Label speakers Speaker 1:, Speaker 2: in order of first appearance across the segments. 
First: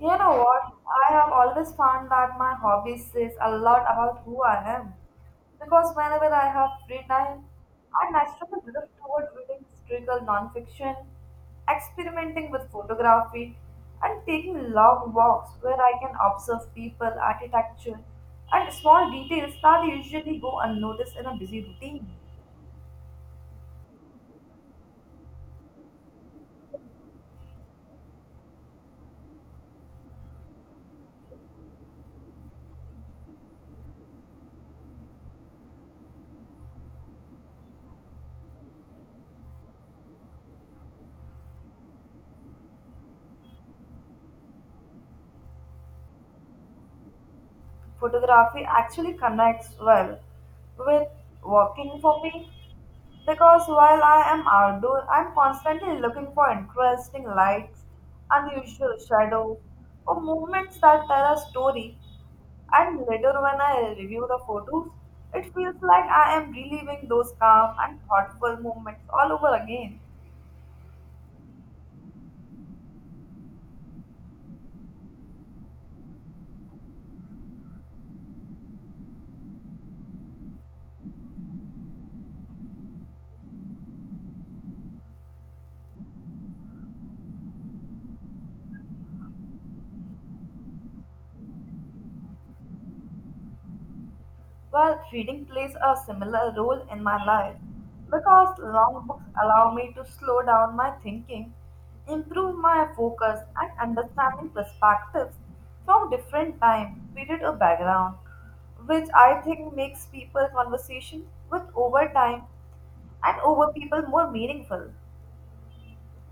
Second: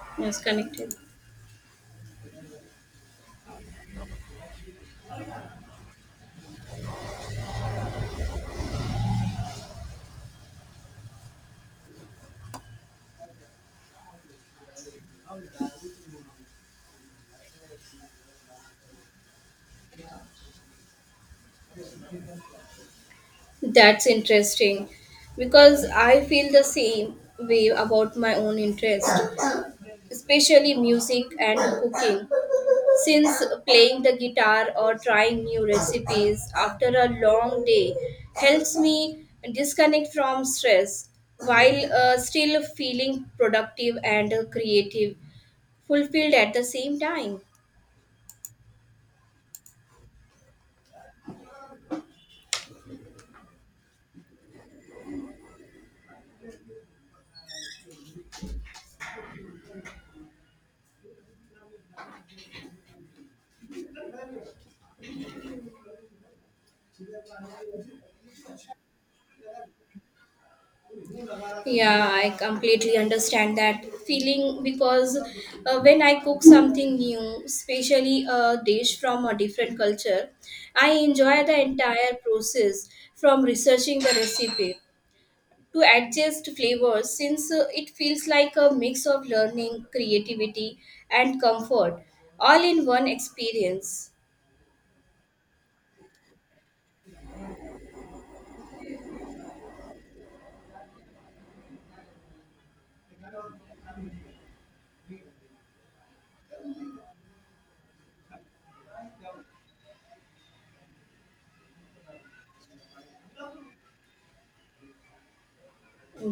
Speaker 1: You
Speaker 2: Yes,
Speaker 1: know what?
Speaker 2: connected.
Speaker 1: I have always found that my hobby says a lot about who I am. Because whenever I have free time, I naturally drift toward reading historical nonfiction, experimenting with photography, and taking long walks where I can observe people, architecture, and small details that usually go unnoticed in a busy routine.
Speaker 2: That's interesting because I feel the same way about my own interest, especially music and cooking. Since playing the guitar or trying new recipes after a long day helps me disconnect from stress while still feeling productive and creative, fulfilled at the same time.
Speaker 1: Photography actually connects well with walking for me because while I am outdoor, I'm constantly looking for interesting lights, unusual shadows, or movements that tell a story. And later, when I review the photos, it feels like I am reliving those calm and thoughtful moments all over again.
Speaker 2: Yeah, I completely understand that feeling because when I cook something new, especially a dish from a different culture, I enjoy the entire process from researching the recipe to adjust flavors since it feels like a mix of learning, creativity, and comfort all in one experience.
Speaker 1: Well, reading plays a similar role in my life because long books allow me to slow down my thinking, improve my focus, and understanding perspectives from different time, period, or background, which I think makes people conversation with over time and over people more meaningful.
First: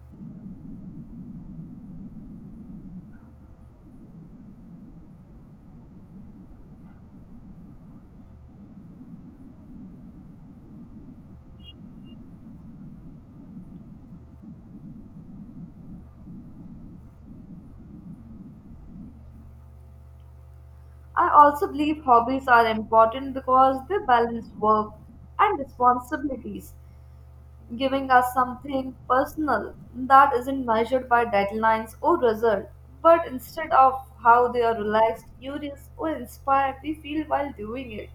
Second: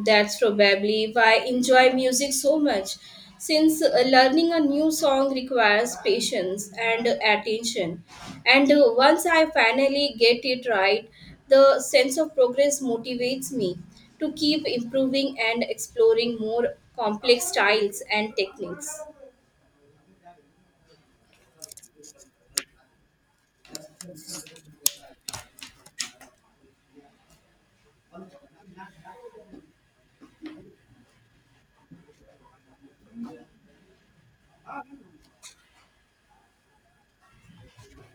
Speaker 2: That's probably why I enjoy music so much, since learning a new song requires patience and attention. And once I finally get it right, the sense of progress motivates me to keep improving and exploring more complex styles and techniques.
Speaker 1: I also believe hobbies are important because they balance work and responsibilities giving us something personal that isn't measured by deadlines or result, but instead of how they are relaxed, curious, or inspired we feel while doing it.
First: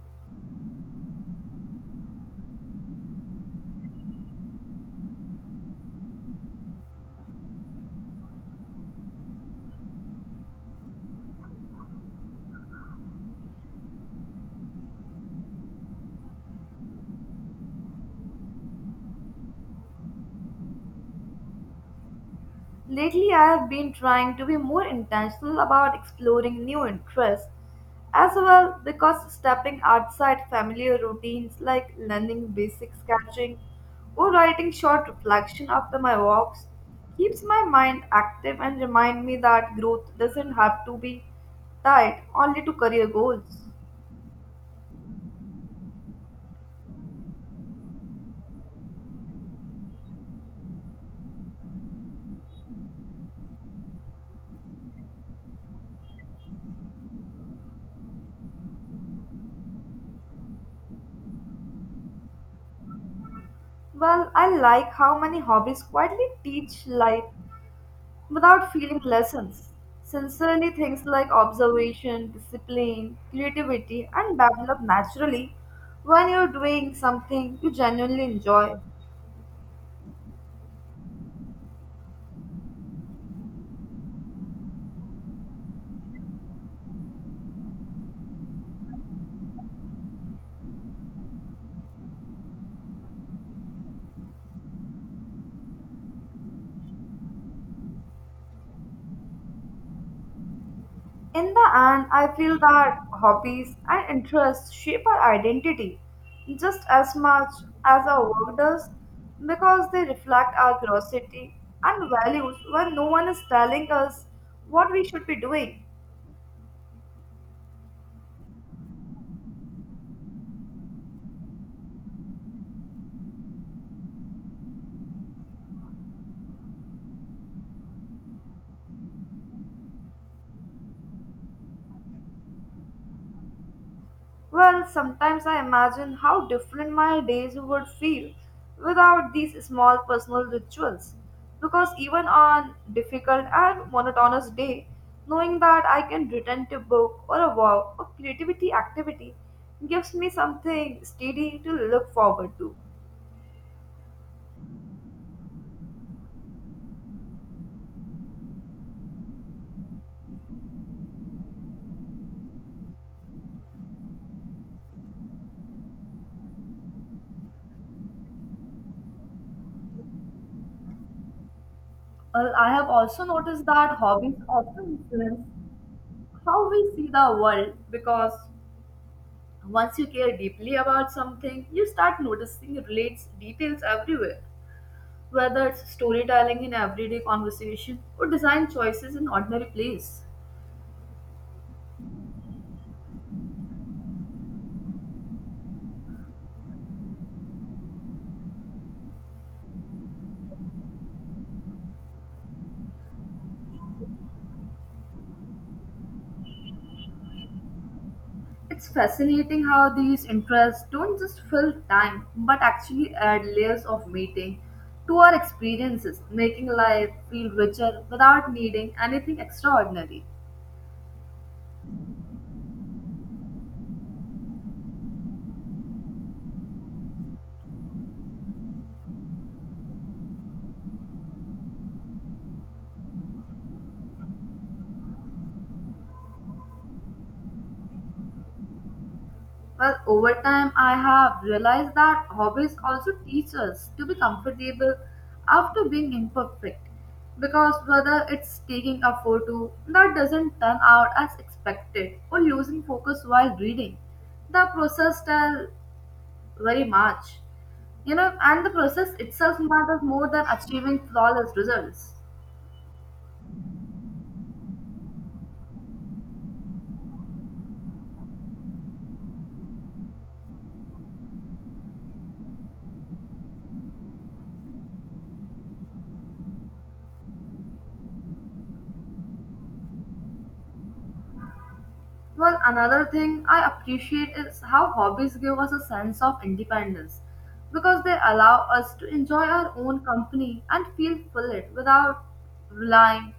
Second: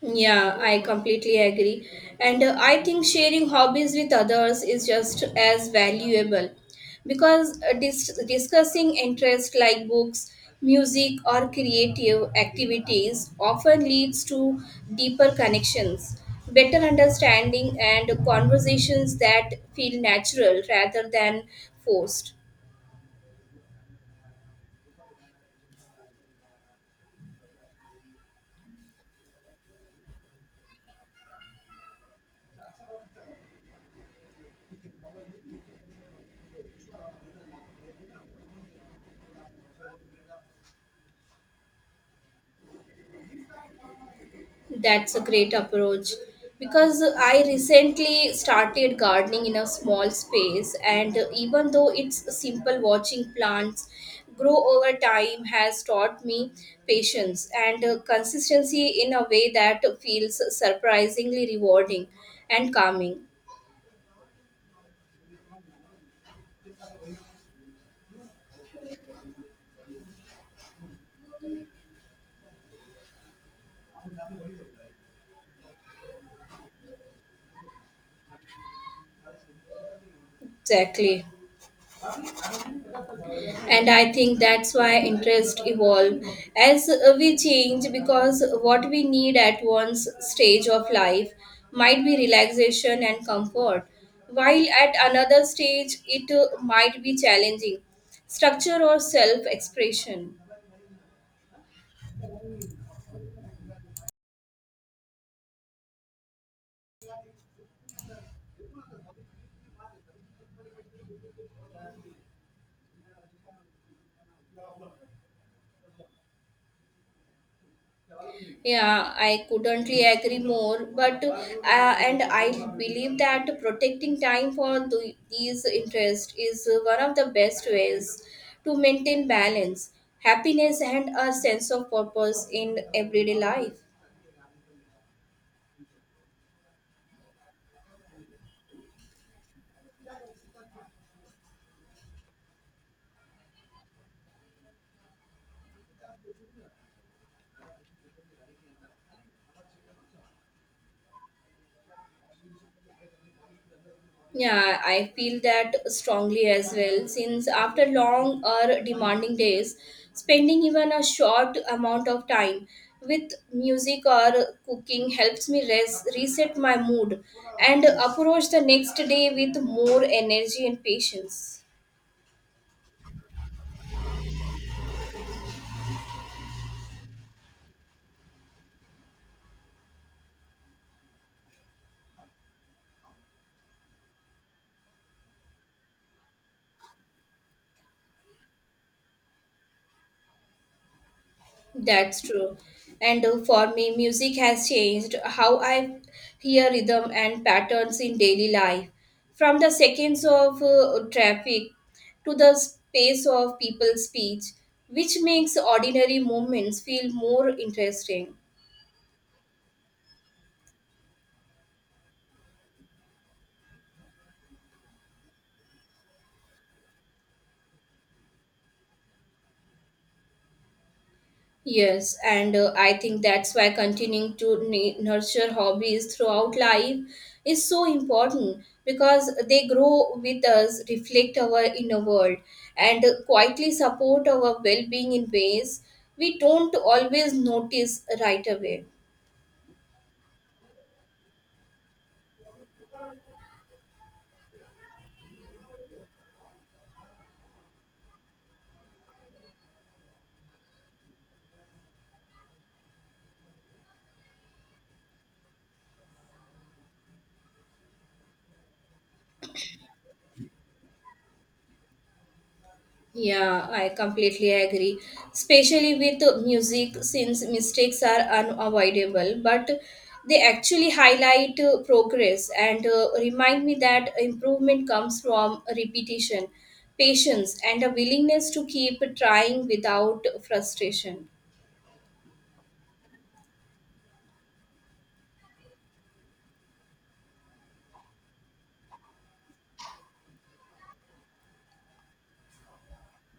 Speaker 2: Yeah, I completely agree. And I think sharing hobbies with others is just as valuable because discussing interests like books, music, or creative activities often leads to deeper connections, better understanding, and conversations that feel natural rather than forced.
Speaker 1: Lately, I have been trying to be more intentional about exploring new interests as well because stepping outside familiar routines like learning basic sketching or writing short reflection after my walks keeps my mind active and remind me that growth doesn't have to be tied only to career goals.
Speaker 2: That's a great approach because I recently started gardening in a small space, and even though it's simple, watching plants grow over time has taught me patience and consistency in a way that feels surprisingly rewarding and calming.
Speaker 1: Well, I like how many hobbies quietly teach life without feeling lessons. Sincerely, things like observation, discipline, creativity, and develop naturally when you're doing something you genuinely enjoy.
Speaker 2: Exactly. And I think that's why interest evolve as we change, because what we need at one's stage of life might be relaxation and comfort, while at another stage it might be challenging structure or self expression.
Speaker 1: In the end, I feel that hobbies and interests shape our identity just as much as our work does because they reflect our curiosity and values when no one is telling us what we should be doing.
Speaker 2: Yeah, I couldn't really agree more. But and I believe that protecting time for these interests is one of the best ways to maintain balance, happiness, and a sense of purpose in everyday life.
Speaker 1: Well, sometimes I imagine how different my days would feel without these small personal rituals. Because even on difficult and monotonous day, knowing that I can return to book or a walk or creativity activity gives me something steady to look forward to.
Speaker 2: Yeah, I feel that strongly as well. Since after long or demanding days, spending even a short amount of time with music or cooking helps me rest, reset my mood, and approach the next day with more energy and patience.
Speaker 1: Well, I have also noticed that hobbies often influence how we see the world because once you care deeply about something, you start noticing relates details everywhere, whether it's storytelling in everyday conversation or design choices in ordinary plays.
Speaker 2: That's true. And for me, music has changed how I hear rhythm and patterns in daily life. From the seconds of traffic to the space of people's speech, which makes ordinary moments feel more interesting.
Speaker 1: It's fascinating how these interests don't just fill time but actually add layers of meaning to our experiences, making life feel richer without needing anything extraordinary.
Speaker 2: Yes, and I think that's why continuing to nurture hobbies throughout life is so important, because they grow with us, reflect our inner world, and quietly support our well being in ways we don't always notice right away.
Speaker 1: Well, over time, I have realized that hobbies also teach us to be comfortable after being imperfect. Because whether it's taking a photo that doesn't turn out as expected or losing focus while reading, the process tells very much. You know, and the process itself matters more than achieving flawless results.
Speaker 2: Yeah, I completely agree. Especially with music, since mistakes are unavoidable, but they actually highlight progress and remind me that improvement comes from repetition, patience, and a willingness to keep trying without frustration.
Speaker 1: Well, another thing I appreciate is how hobbies give us a sense of independence because they allow us to enjoy our own company and feel fulfilled without relying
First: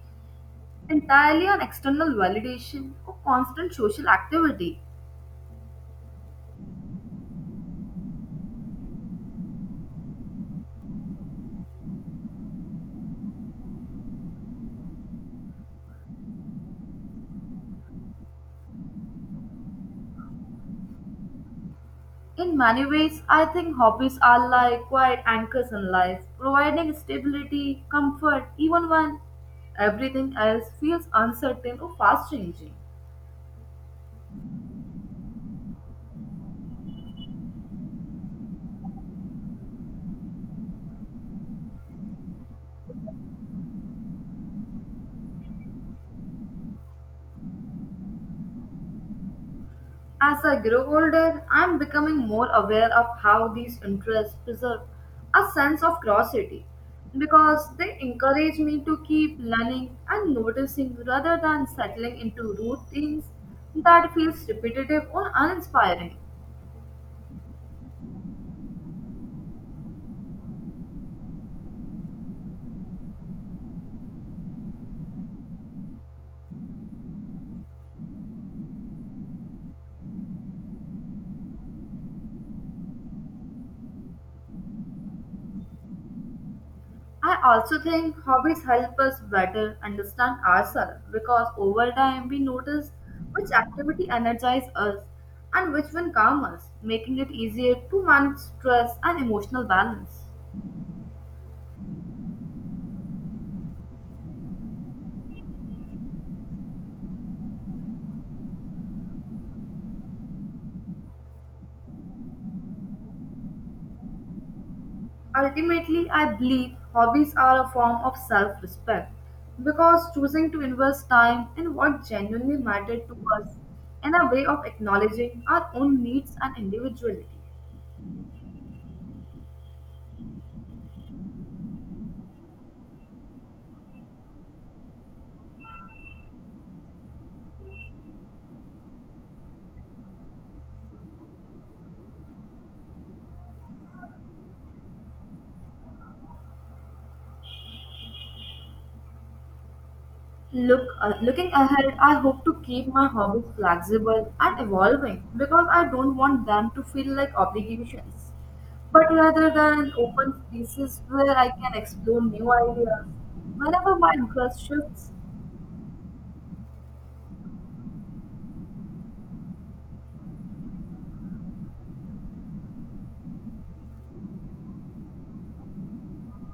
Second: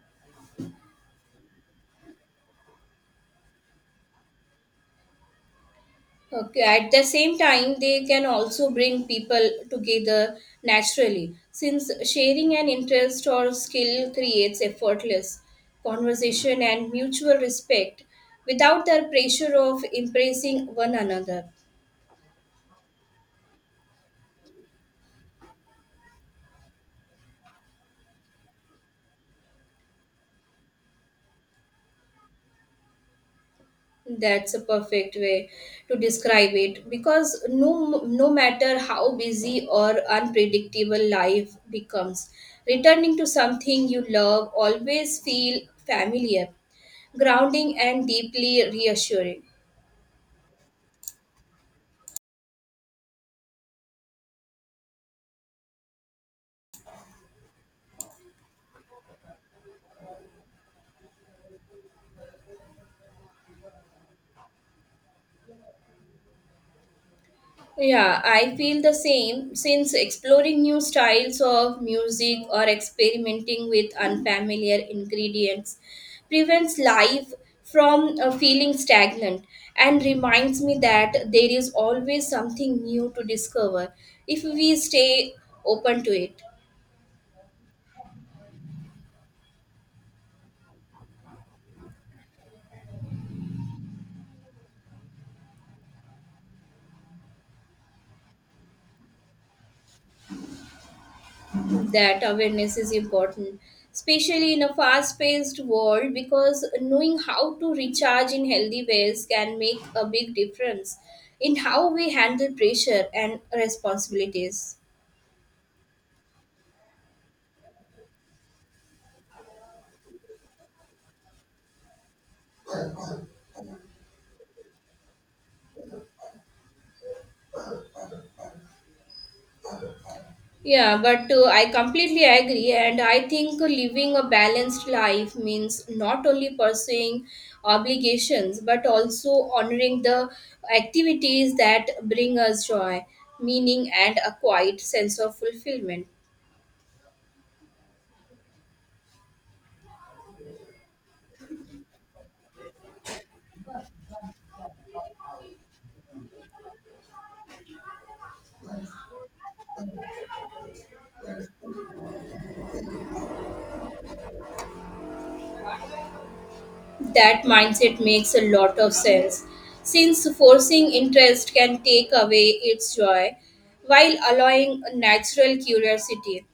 Speaker 1: entirely on external validation or constant social activity.
Speaker 2: Okay, at the same time, they can also bring people together naturally, since sharing an interest or skill creates effortless conversation and mutual respect without the pressure of impressing one another.
Speaker 1: In many ways, I think hobbies are like quiet anchors in life, providing stability, comfort, even when everything else feels uncertain or fast changing.
Speaker 2: That's a perfect way to describe it because no matter how busy or unpredictable life becomes, returning to something you love always feel familiar, grounding, and deeply reassuring.
Speaker 1: As I grow older, I am becoming more aware of how these interests preserve a sense of curiosity because they encourage me to keep learning and noticing rather than settling into routines that feels repetitive or uninspiring.
Speaker 2: Yeah, I feel the same, since exploring new styles of music or experimenting with unfamiliar ingredients prevents life from feeling stagnant and reminds me that there is always something new to discover if we stay open to it.
Speaker 1: I also think hobbies help us better understand ourselves because over time we notice which activity energizes us and which one calms us, making it easier to manage stress and emotional balance.
Speaker 2: That awareness is important, especially in a fast paced world, because knowing how to recharge in healthy ways can make a big difference in how we handle pressure and responsibilities.
Speaker 1: Ultimately, I believe hobbies are a form of self respect because choosing to invest time in what genuinely mattered to us and a way of acknowledging our own needs and individuality.
Speaker 2: Yeah, but I completely agree, and I think living a balanced life means not only pursuing obligations but also honoring the activities that bring us joy, meaning, and a quiet sense of fulfillment.
Speaker 1: Looking ahead, I hope to keep my hobbies flexible and evolving because I don't want them to feel like obligations, but rather than open spaces where I can explore new ideas whenever my interest shifts.
Speaker 2: That mindset makes a lot of sense, since forcing interest can take away its joy, while allowing a natural curiosity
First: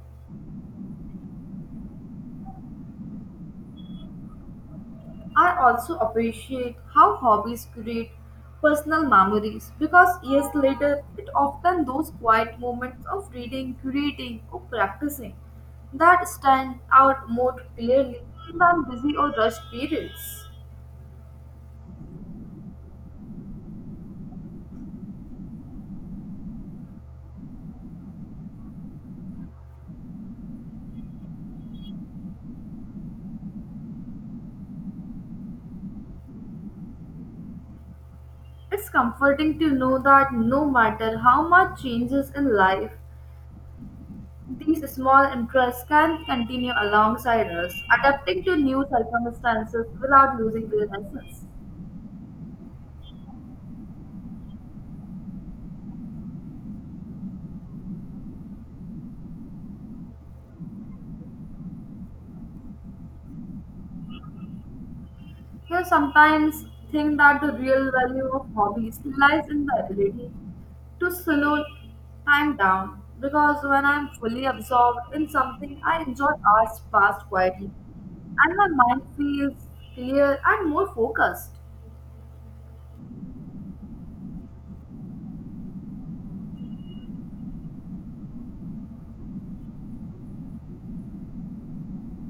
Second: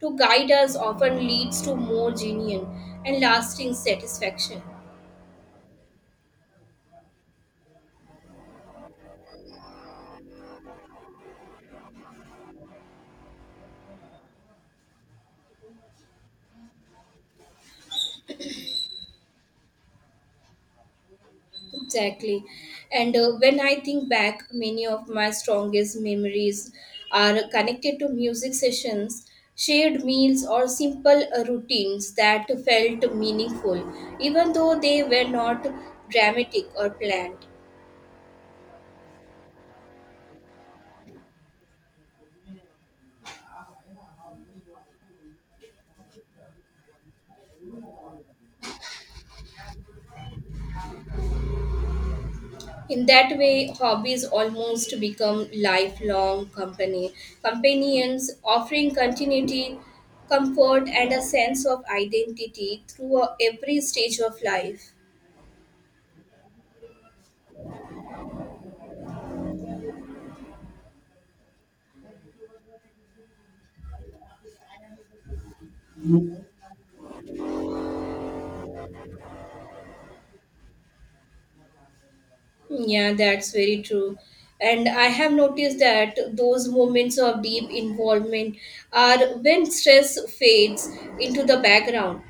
Speaker 2: to guide us often leads to more genuine and lasting satisfaction.
Speaker 1: I also appreciate how hobbies create personal memories because years later, it often those quiet moments of reading, curating, or practicing that stand out more clearly than busy or rushed periods.
Speaker 2: Exactly. And when I think back, many of my strongest memories are connected to music sessions, shared meals, or simple routines that felt meaningful, even though they were not dramatic or planned.
Speaker 1: It's comforting to know that no matter how much changes in life, these small interests can continue alongside us, adapting to new circumstances without losing their essence.
Speaker 2: In that way, hobbies almost become lifelong company companions, offering continuity, comfort, and a sense of identity through every stage of life.
Speaker 1: Here sometimes think that the real value of hobbies lies in the ability to slow time down because when I'm fully absorbed in something I enjoy hours pass quietly and my mind feels clear and more focused.
Speaker 2: Yeah, that's very true. And I have noticed that those moments of deep involvement are when stress fades into the background,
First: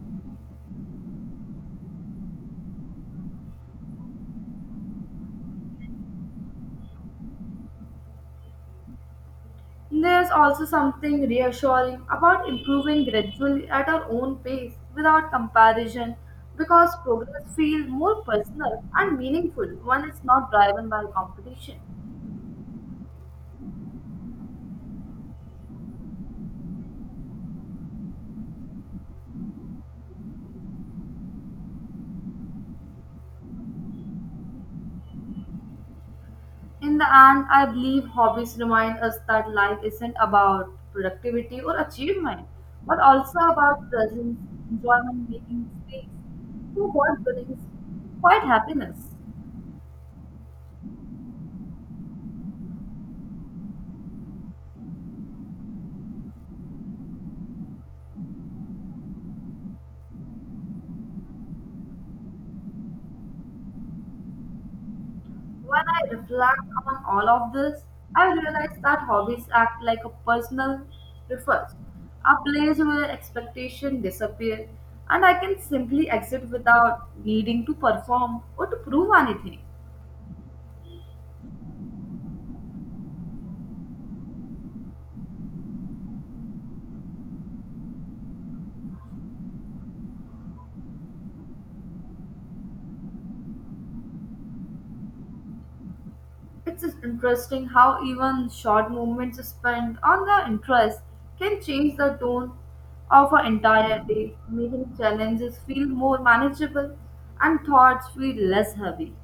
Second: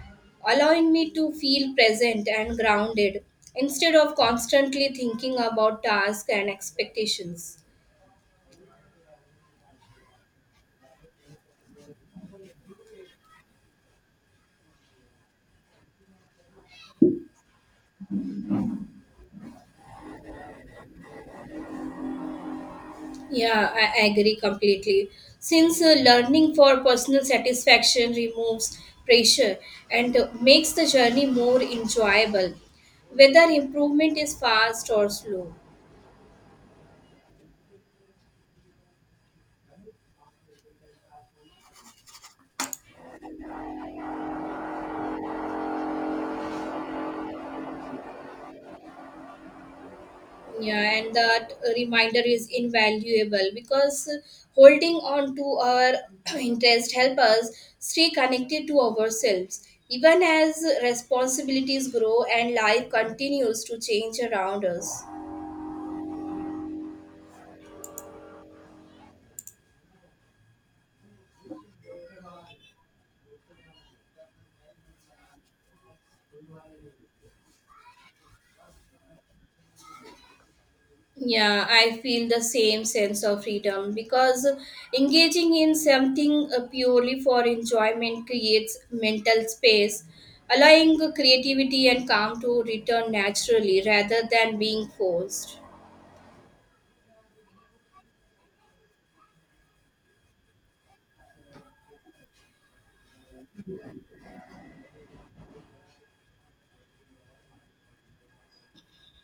Speaker 2: allowing me to feel present and grounded instead of constantly thinking about tasks and expectations.
Speaker 1: There's also something reassuring about improving gradually at our own pace without comparison because progress feels more personal and meaningful when it's not driven by competition.
Speaker 2: Yeah, I agree completely. Since learning for personal satisfaction removes pressure and makes the journey more enjoyable, whether improvement is fast or slow.
Speaker 1: In the end, I believe hobbies remind us that life isn't about productivity or achievement, but also about presence, enjoyment, making mistakes, so what brings quite happiness.
Speaker 2: Yeah, and that reminder is invaluable, because holding on to our interest help us stay connected to ourselves, even as responsibilities grow and life continues to change around us.
Speaker 1: When I reflect on all of this, I realize that hobbies act like a personal refuge, a place where expectations disappear, and I can simply exit without needing to perform or to prove anything.
Speaker 2: Yeah, I feel the same sense of freedom, because engaging in something purely for enjoyment creates mental space, allowing creativity and calm to return naturally rather than being forced.
Speaker 1: It's just interesting how even short moments spent on the interest can change the tone of an entire day, making challenges feel more manageable and thoughts feel less heavy.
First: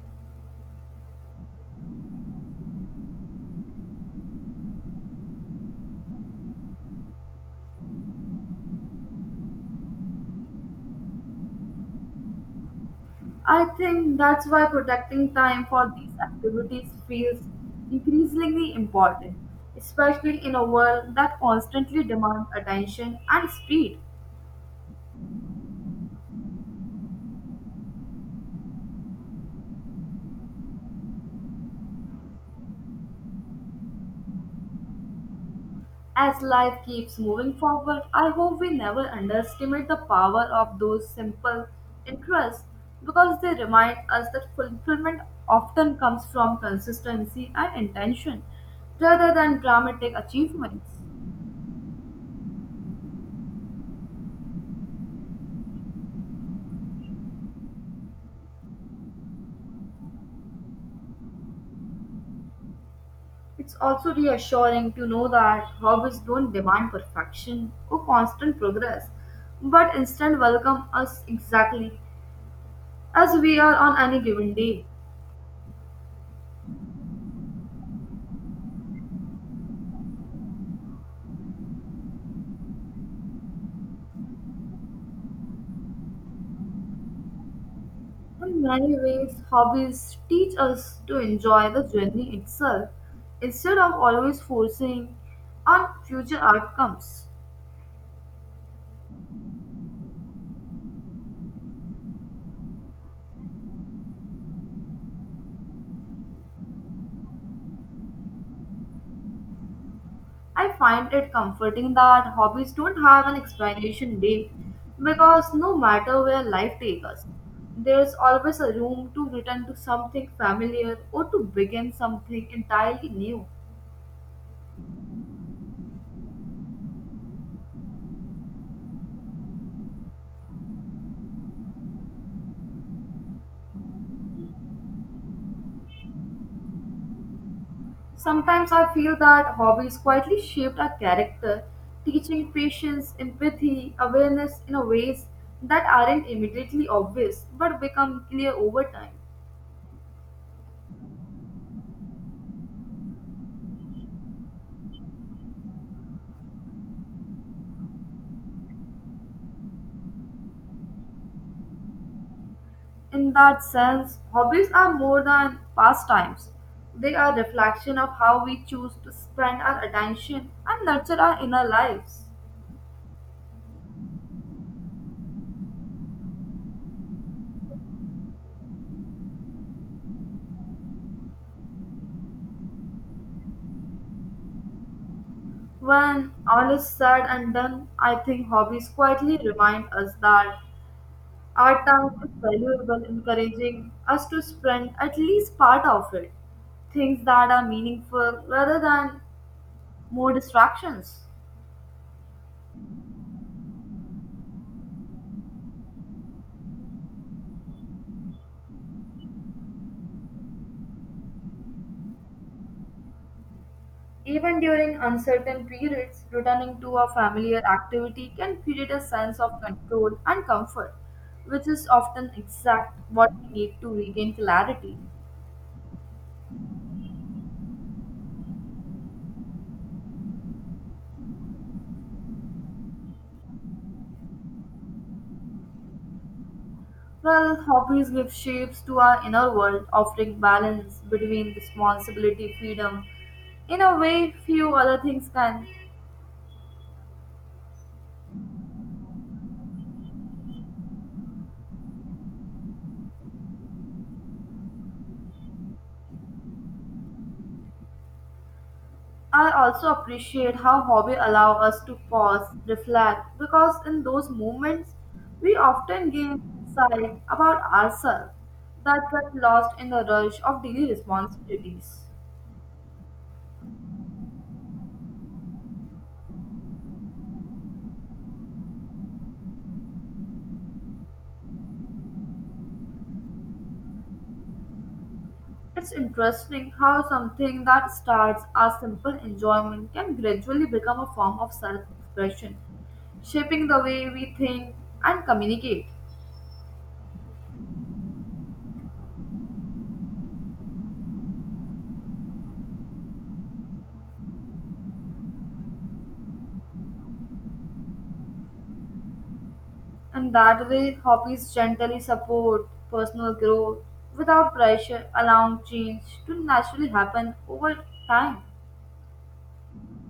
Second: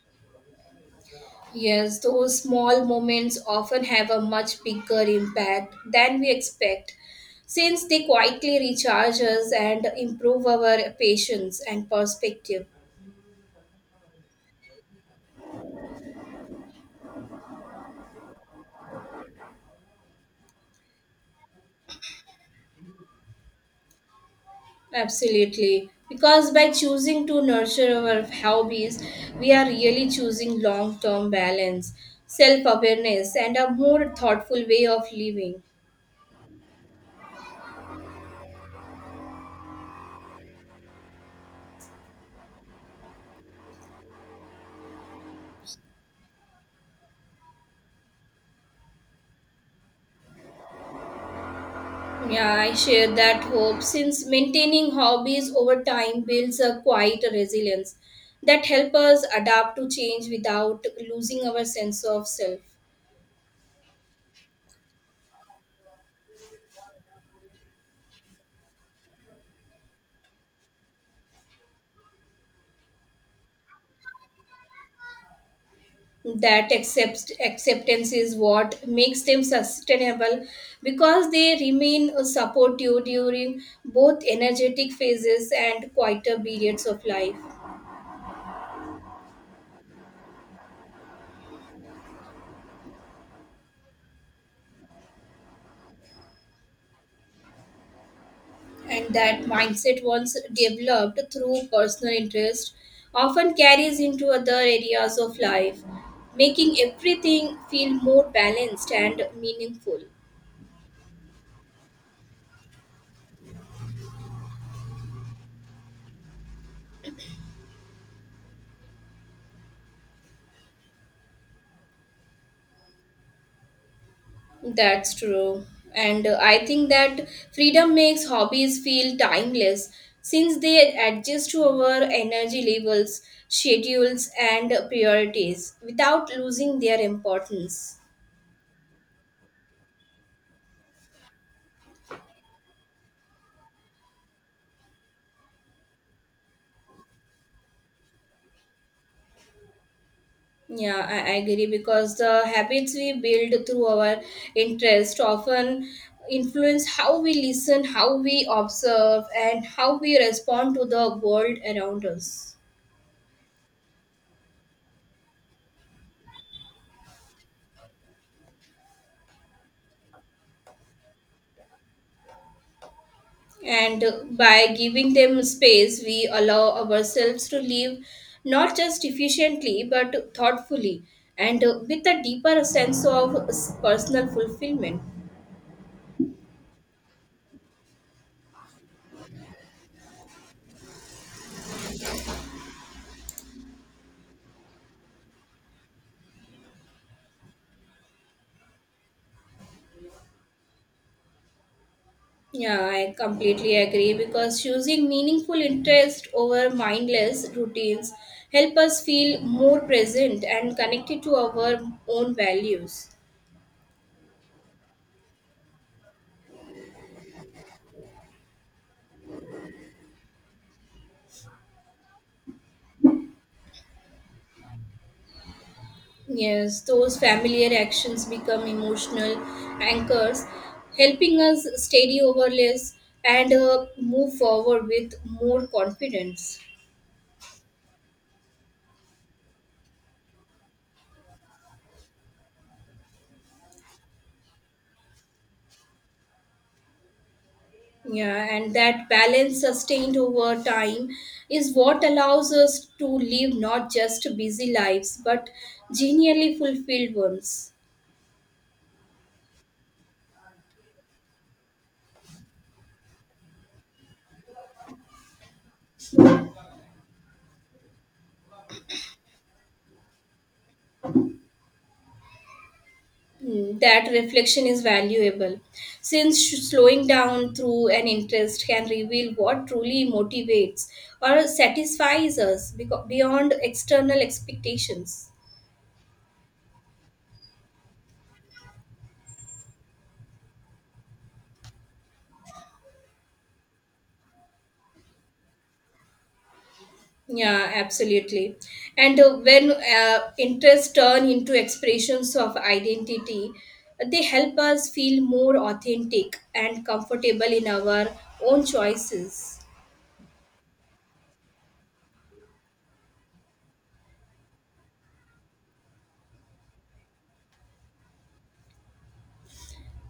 Speaker 2: Yes, those small moments often have a much bigger impact than we expect, since they quietly recharge us and improve our patience and perspective.
Speaker 1: I think that's why protecting time for these activities feels increasingly important, especially in a world that constantly demands attention and speed.
Speaker 2: Absolutely. Because by choosing to nurture our hobbies, we are really choosing long term balance, self awareness, and a more thoughtful way of living.
Speaker 1: As life keeps moving forward, I hope we never underestimate the power of those simple interests because they remind us that fulfillment often comes from consistency and intention rather than dramatic achievements.
Speaker 2: Yeah, I share that hope, since maintaining hobbies over time builds a quiet resilience that help us adapt to change without losing our sense of self.
Speaker 1: It's also reassuring to know that hobbies don't demand perfection or constant progress, but instead welcome us exactly as we are on any given day.
Speaker 2: That acceptance is what makes them sustainable, because they remain a support you during both energetic phases and quieter periods of life.
Speaker 1: In many ways, hobbies teach us to enjoy the journey itself instead of always forcing on future outcomes.
Speaker 2: And that mindset, once developed through personal interest, often carries into other areas of life, making everything feel more balanced and meaningful.
Speaker 1: I find it comforting that hobbies don't have an expiration date because no matter where life takes us, there's always a room to return to something familiar or to begin something entirely new.
Speaker 2: That's true, and I think that freedom makes hobbies feel timeless, since they adjust to our energy levels, schedules, and priorities without losing their importance.
Speaker 1: Sometimes I feel that hobbies quietly shaped our character, teaching patience, empathy, awareness in a ways that aren't immediately obvious but become clear over time.
Speaker 2: Yeah, I agree, because the habits we build through our interest often influence how we listen, how we observe, and how we respond to the world around us.
Speaker 1: In that sense, hobbies are more than pastimes. They are reflection of how we choose to spend our attention and nurture our inner lives.
Speaker 2: And by giving them space, we allow ourselves to live not just efficiently but thoughtfully and with a deeper sense of personal fulfillment.
Speaker 1: When all is said and done, I think hobbies quietly remind us that our time is valuable, encouraging us to spend at least part of it. Things that are meaningful rather than more distractions.
Speaker 2: Yeah, I completely agree, because choosing meaningful interest over mindless routines help us feel more present and connected to our own values.
Speaker 1: Even during uncertain periods, returning to a familiar activity can create a sense of control and comfort, which is often exact what we need to regain clarity.
Speaker 2: Yes, those familiar actions become emotional anchors, helping us steady over less and move forward with more confidence.
Speaker 1: Well, hobbies give shapes to our inner world, offering balance between responsibility, freedom, in a way few other things can.
Speaker 2: Yeah, and that balance sustained over time is what allows us to live not just busy lives but genially fulfilled ones.
Speaker 1: I also appreciate how hobby allow us to pause, reflect, because in those moments we often gain insight about ourselves that get lost in the rush of daily responsibilities.
Speaker 2: Mm, that reflection is valuable, since slowing down through an interest can reveal what truly motivates or satisfies us beyond external expectations.
Speaker 1: It's interesting how something that starts as simple enjoyment can gradually become a form of self-expression, shaping the way we think and communicate.
Speaker 2: Yeah, absolutely. And when interests turn into expressions of identity, they help us feel more authentic and comfortable in our own choices.
Speaker 1: And that way, hobbies gently support personal growth without pressure, allowing change to naturally happen over time.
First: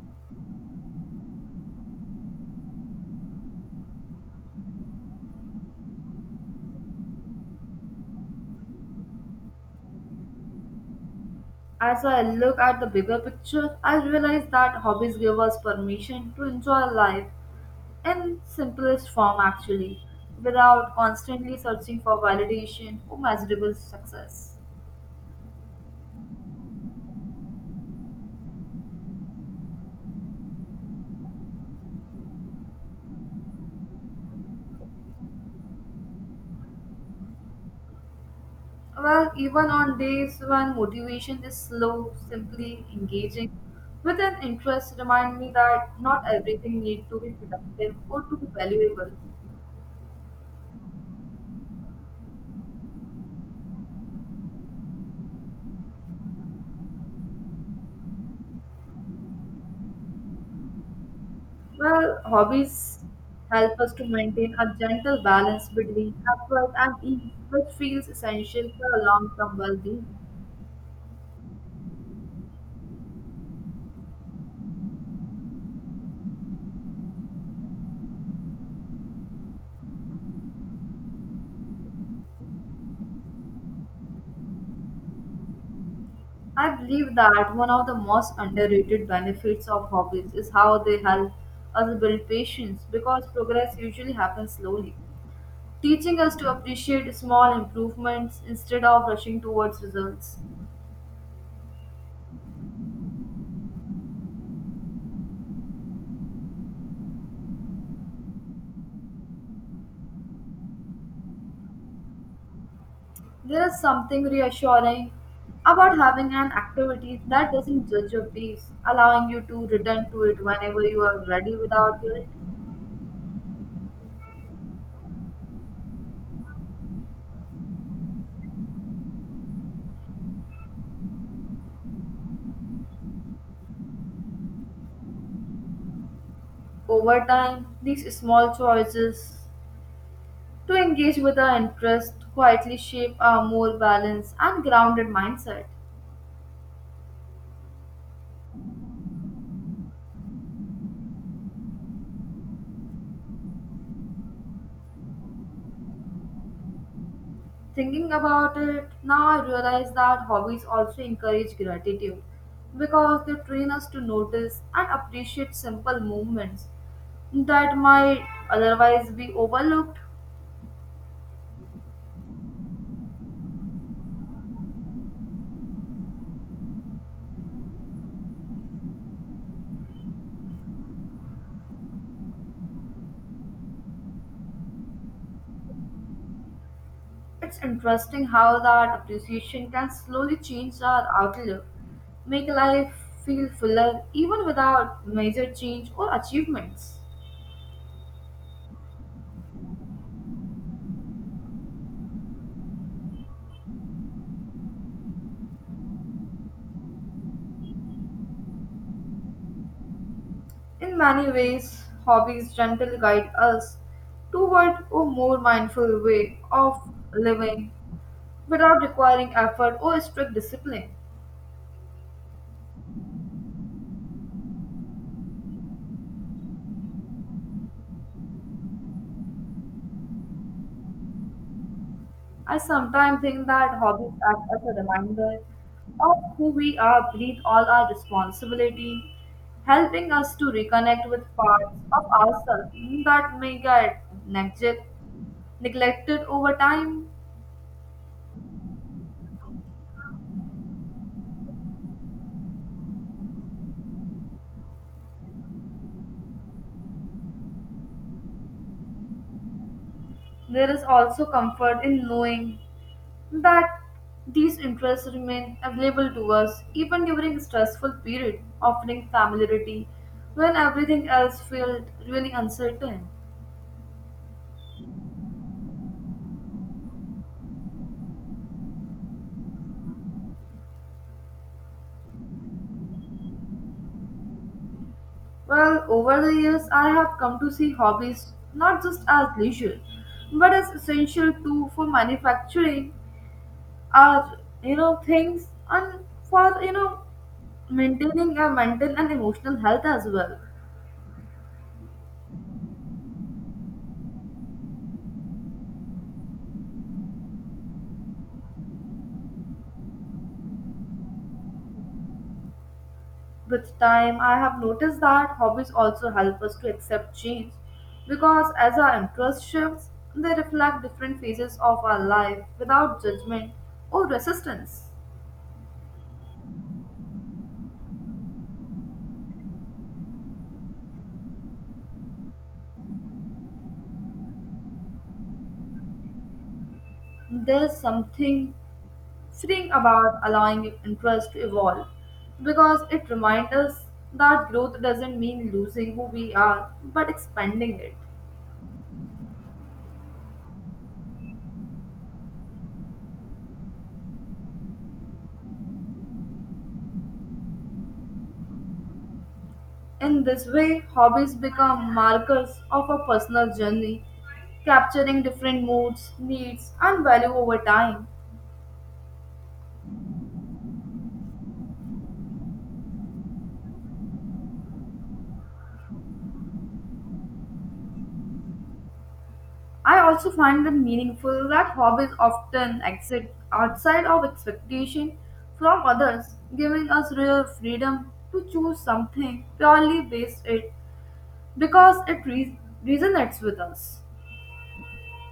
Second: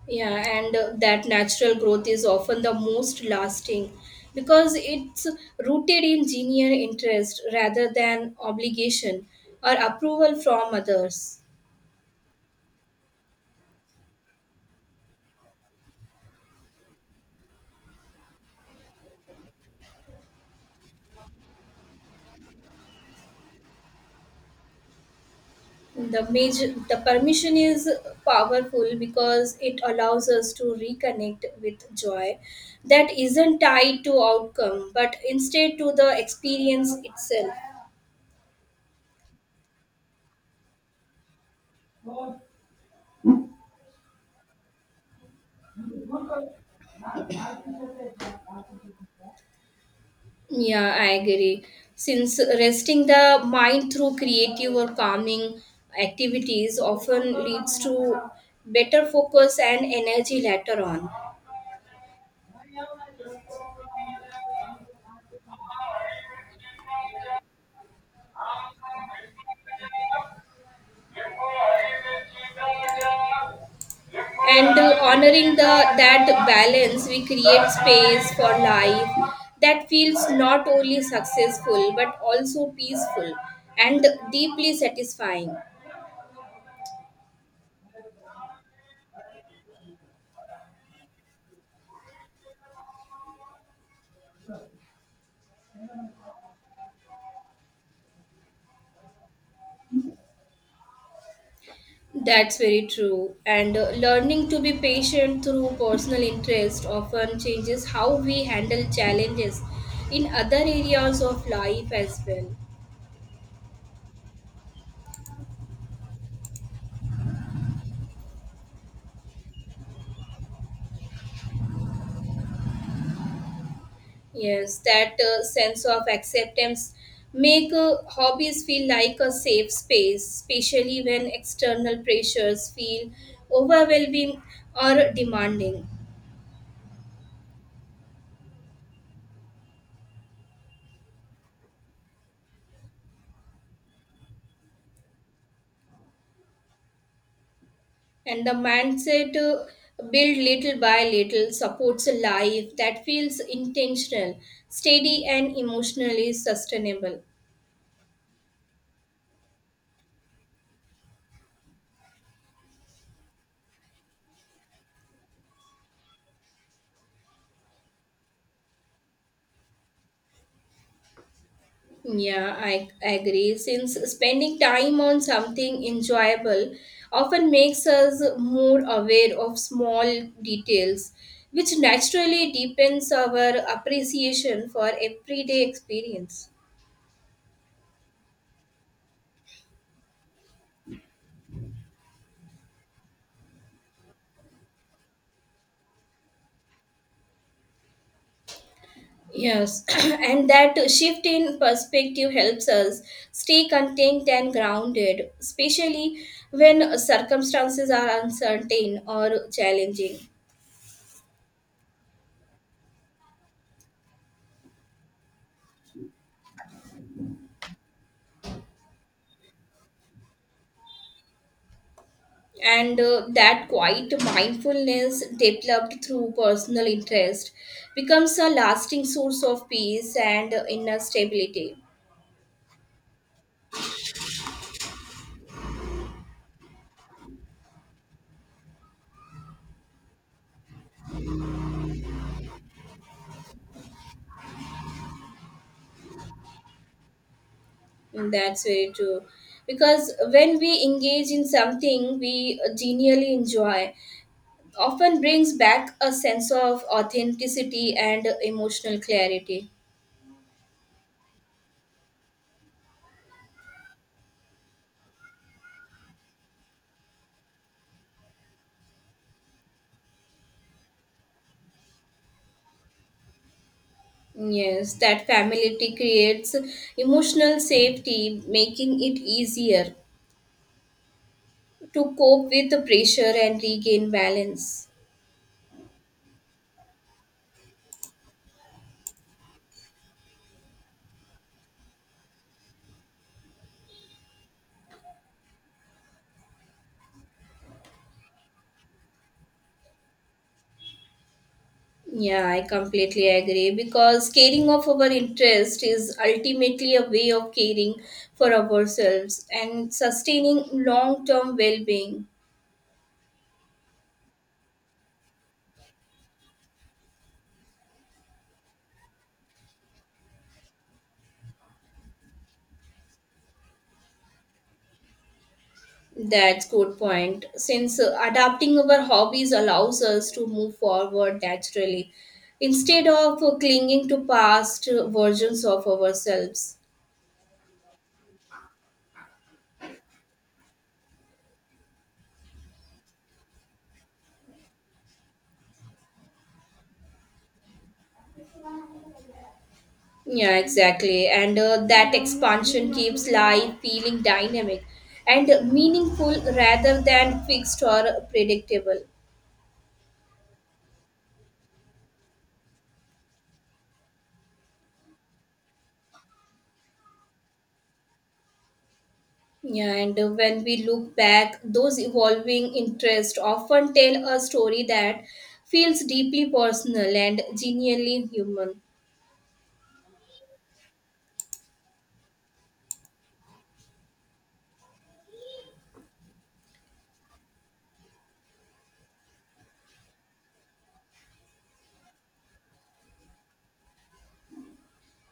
Speaker 2: Yeah, and that natural growth is often the most lasting, because it's rooted in genuine interest rather than obligation or approval from others.
Speaker 1: As I look at the bigger picture, I realize that hobbies give us permission to enjoy life in simplest form actually, without constantly searching for validation or measurable success.
Speaker 2: The permission is powerful, because it allows us to reconnect with joy that isn't tied to outcome but instead to the experience itself.
Speaker 1: Well, even on days when motivation is slow, simply engaging with an interest remind me that not everything needs to be productive or to be valuable.
Speaker 2: Yeah, I agree, since resting the mind through creative or calming activities often leads to better focus and energy later on.
Speaker 1: Well, hobbies help us to maintain a gentle balance between effort and ease, which feels essential for a long-term well-being.
Speaker 2: And honoring the that balance, we create space for life that feels not only successful but also peaceful and deeply satisfying.
Speaker 1: I believe that one of the most underrated benefits of hobbies is how they help us build patience because progress usually happens slowly, teaching us to appreciate small improvements instead of rushing towards results.
Speaker 2: That's very true, and learning to be patient through personal interest often changes how we handle challenges in other areas of life as well.
Speaker 1: There is something reassuring about having an activity that doesn't judge your pace, allowing you to return to it whenever you are ready without guilt.
Speaker 2: Yes, that sense of acceptance make hobbies feel like a safe space, especially when external pressures feel overwhelming or demanding.
Speaker 1: Over time, these small choices to engage with our interest quietly shape a more balanced and grounded mindset.
Speaker 2: And the mindset, built little by little, supports a life that feels intentional, steady, and emotionally sustainable.
Speaker 1: Thinking about it, now I realize that hobbies also encourage gratitude because they train us to notice and appreciate simple movements that might otherwise be overlooked.
Speaker 2: Yeah, I agree. Since spending time on something enjoyable often makes us more aware of small details, which naturally deepens our appreciation for everyday experience.
Speaker 1: It's interesting how that appreciation can slowly change our outlook, make life feel fuller even without major change or achievements.
Speaker 2: Yes, and that shift in perspective helps us stay content and grounded, especially when circumstances are uncertain or challenging.
Speaker 1: In many ways, hobbies gently guide us toward a more mindful way of living without requiring effort or strict discipline.
Speaker 2: And that quiet mindfulness developed through personal interest becomes a lasting source of peace and inner stability.
Speaker 1: I sometimes think that hobbies act as a reminder of who we are breathe all our responsibility, helping us to reconnect with parts of ourselves that may get neglected over time.
Speaker 2: Mm, that's very true, because when we engage in something we genuinely enjoy, often brings back a sense of authenticity and emotional clarity.
Speaker 1: There is also comfort in knowing that these interests remain available to us even during stressful period, offering familiarity when everything else felt really uncertain.
Speaker 2: Mm, yes, that familiarity creates emotional safety, making it easier to cope with the pressure and regain balance.
Speaker 1: Well, over the years, I have come to see hobbies not just as leisure, but as essential too for manufacturing our things and for maintaining our mental and emotional health as well.
Speaker 2: Yeah, I completely agree, because caring of our interest is ultimately a way of caring for ourselves and sustaining long term well being.
Speaker 1: With time, I have noticed that hobbies also help us to accept change because as our interest shifts, they reflect different phases of our life without judgment or resistance.
Speaker 2: That's good point. Since adapting our hobbies allows us to move forward naturally instead of clinging to past versions of ourselves.
Speaker 1: There's something freeing about allowing interest to evolve because it reminds us that growth doesn't mean losing who we are but expanding it.
Speaker 2: Yeah, exactly. And that expansion keeps life feeling dynamic and meaningful rather than fixed or predictable.
Speaker 1: In this way, hobbies become markers of our personal journey, capturing different moods, needs, and value over time.
Speaker 2: Yeah, and when we look back, those evolving interests often tell a story that feels deeply personal and genuinely human.
Speaker 1: I also find it meaningful that hobbies often exist outside of expectation from others, giving us real freedom to choose something purely based it because resonates with us.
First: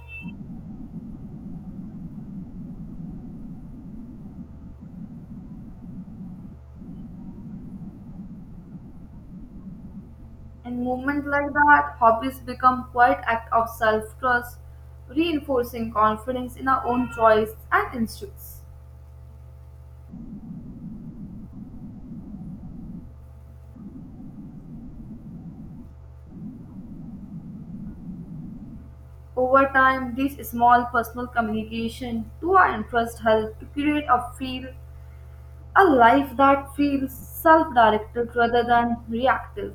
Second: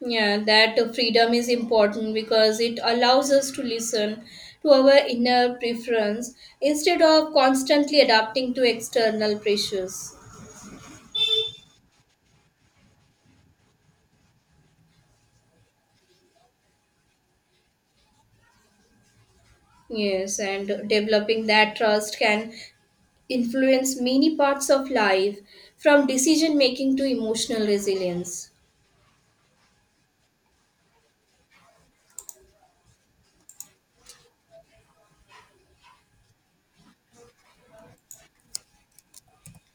Speaker 2: Yeah, that freedom is important, because it allows us to listen to our inner preference instead of constantly adapting to external pressures.
Speaker 1: In moments like that, hobbies become quite act of self-trust, reinforcing confidence in our own choice and instincts.
Speaker 2: Yes, and developing that trust can influence many parts of life, from decision making to emotional resilience.
Speaker 1: Over time, these small personal communication to our interest help to create a feel a life that feels self-directed rather than reactive.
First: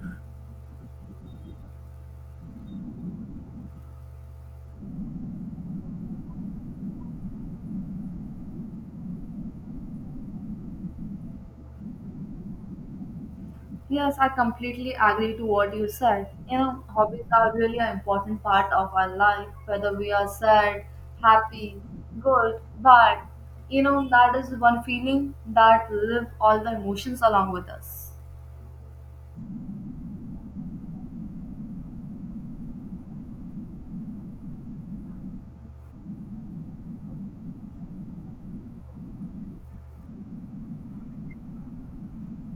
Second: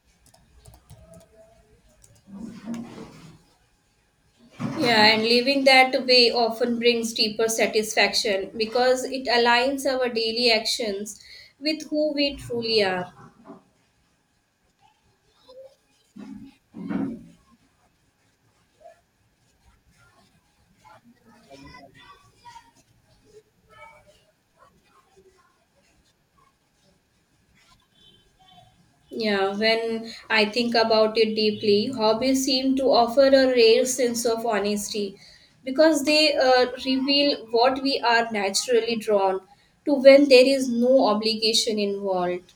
Speaker 2: Yeah, and living that way often brings deeper satisfaction, because it aligns our daily actions with who we truly are.
Speaker 1: Yes, I completely agree to what you said. You know, hobbies are really an important part of our life, whether we are sad, happy, good, bad. You know, that is one feeling that live all the emotions along with us.
Speaker 2: Yeah, when I think about it deeply, hobbies seem to offer a rare sense of honesty, because they reveal what we are naturally drawn to when there is no obligation involved.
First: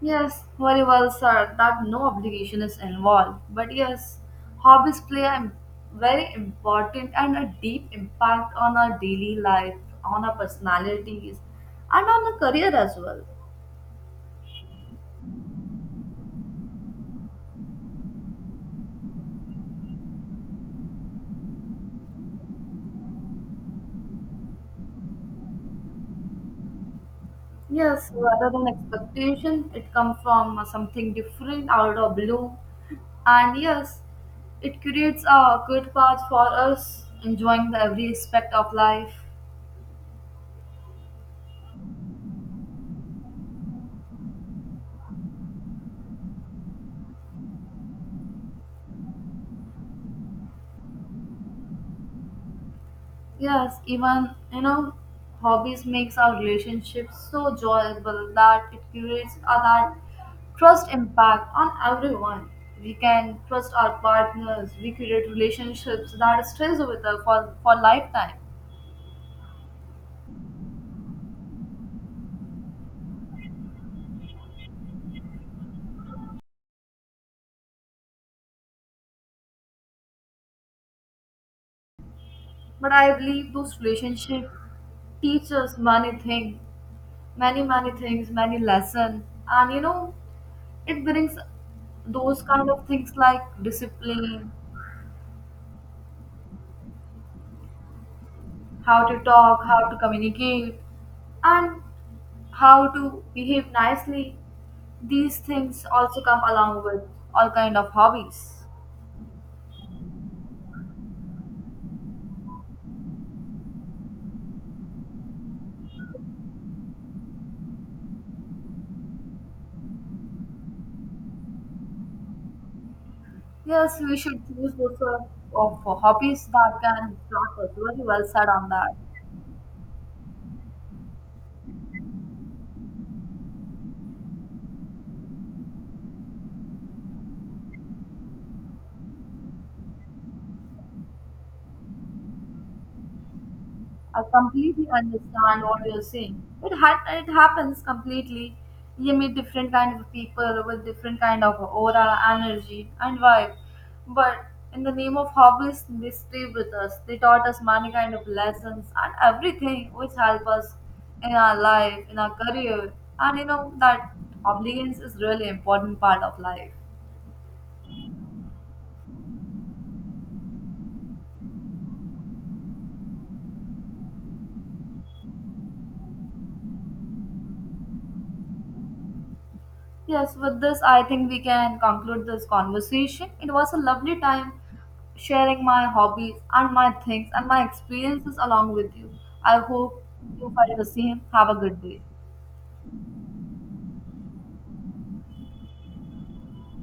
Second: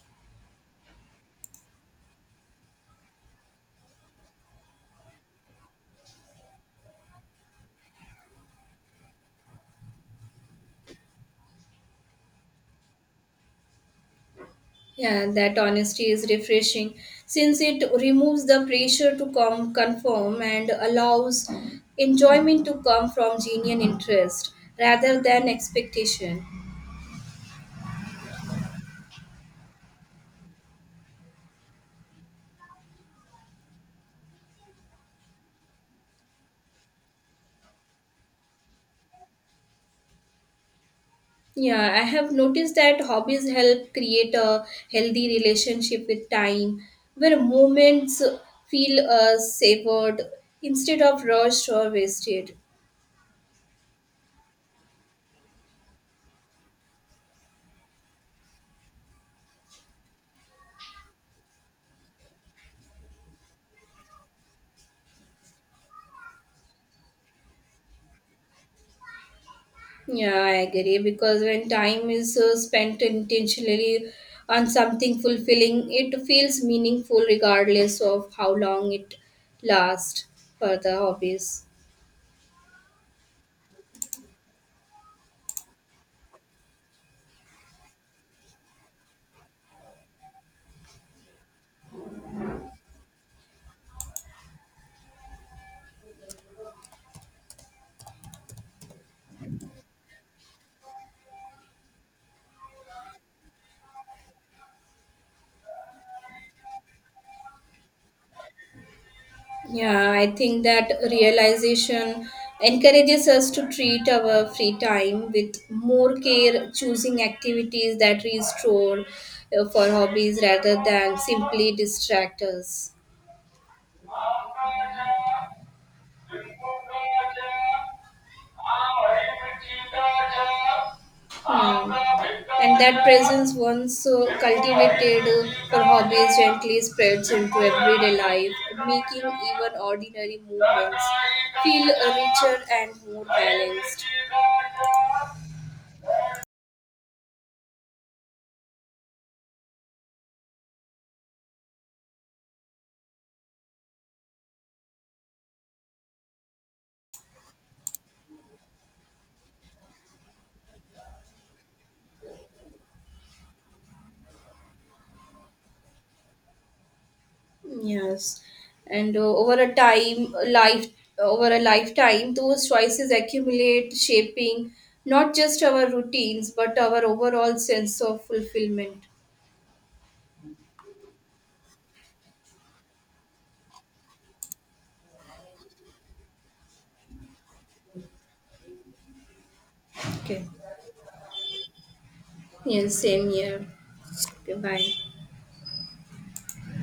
Speaker 1: Yes, very well, sir. That no obligation is involved. But yes, hobbies play a very important and a deep impact on our daily life, on our personalities, and on the career as well.
Speaker 2: Yeah, that honesty is refreshing, since it removes the pressure to conform and allows enjoyment to come from genuine interest rather than expectation.
Speaker 1: Yes, rather than expectation, it comes from something different out of blue. And yes, it creates a good path for us, enjoying the every aspect of life.
Speaker 2: Yeah, I have noticed that hobbies help create a healthy relationship with time, where moments feel savored instead of rushed or wasted.
Speaker 1: Yes, even hobbies makes our relationships so joyful that it creates a that trust impact on everyone. We can trust our partners. We create relationships that stays with us for lifetime.
Speaker 2: Yeah, I agree, because when time is spent intentionally on something fulfilling, it feels meaningful regardless of how long it lasts for the hobbies.
Speaker 1: But I believe those relationships teach us many things, many lessons. And you know, it brings those kind of things like discipline, how to talk, how to communicate, and how to behave nicely. These things also come along with all kind of hobbies.
Speaker 2: Yeah, I think that realization encourages us to treat our free time with more care, choosing activities that restore for hobbies rather than simply distract us.
Speaker 1: Yes, we should choose those sort of hobbies that can help us. Very well said on that.
Speaker 2: Hmm. And that presence, once cultivated for hobbies, gently spreads into everyday life, making even ordinary movements feel richer and more balanced.
Speaker 1: I completely understand what you're saying. It happens completely. You meet different kind of people with different kind of aura, energy, and vibe. But in the name of hobbies, they stay with us. They taught us many kind of lessons and everything which help us in our life, in our career, and you know that obedience is really important part of life.
Speaker 2: Yes, and over a lifetime, those choices accumulate, shaping not just our routines but our overall sense of fulfillment.
Speaker 1: Yes, with this, I think we can conclude this conversation. It was a lovely time sharing my hobbies and my things and my experiences along with you. I hope
Speaker 2: Okay.
Speaker 1: you find the same. Have a good day.
Speaker 2: Yes, same here. 拜拜。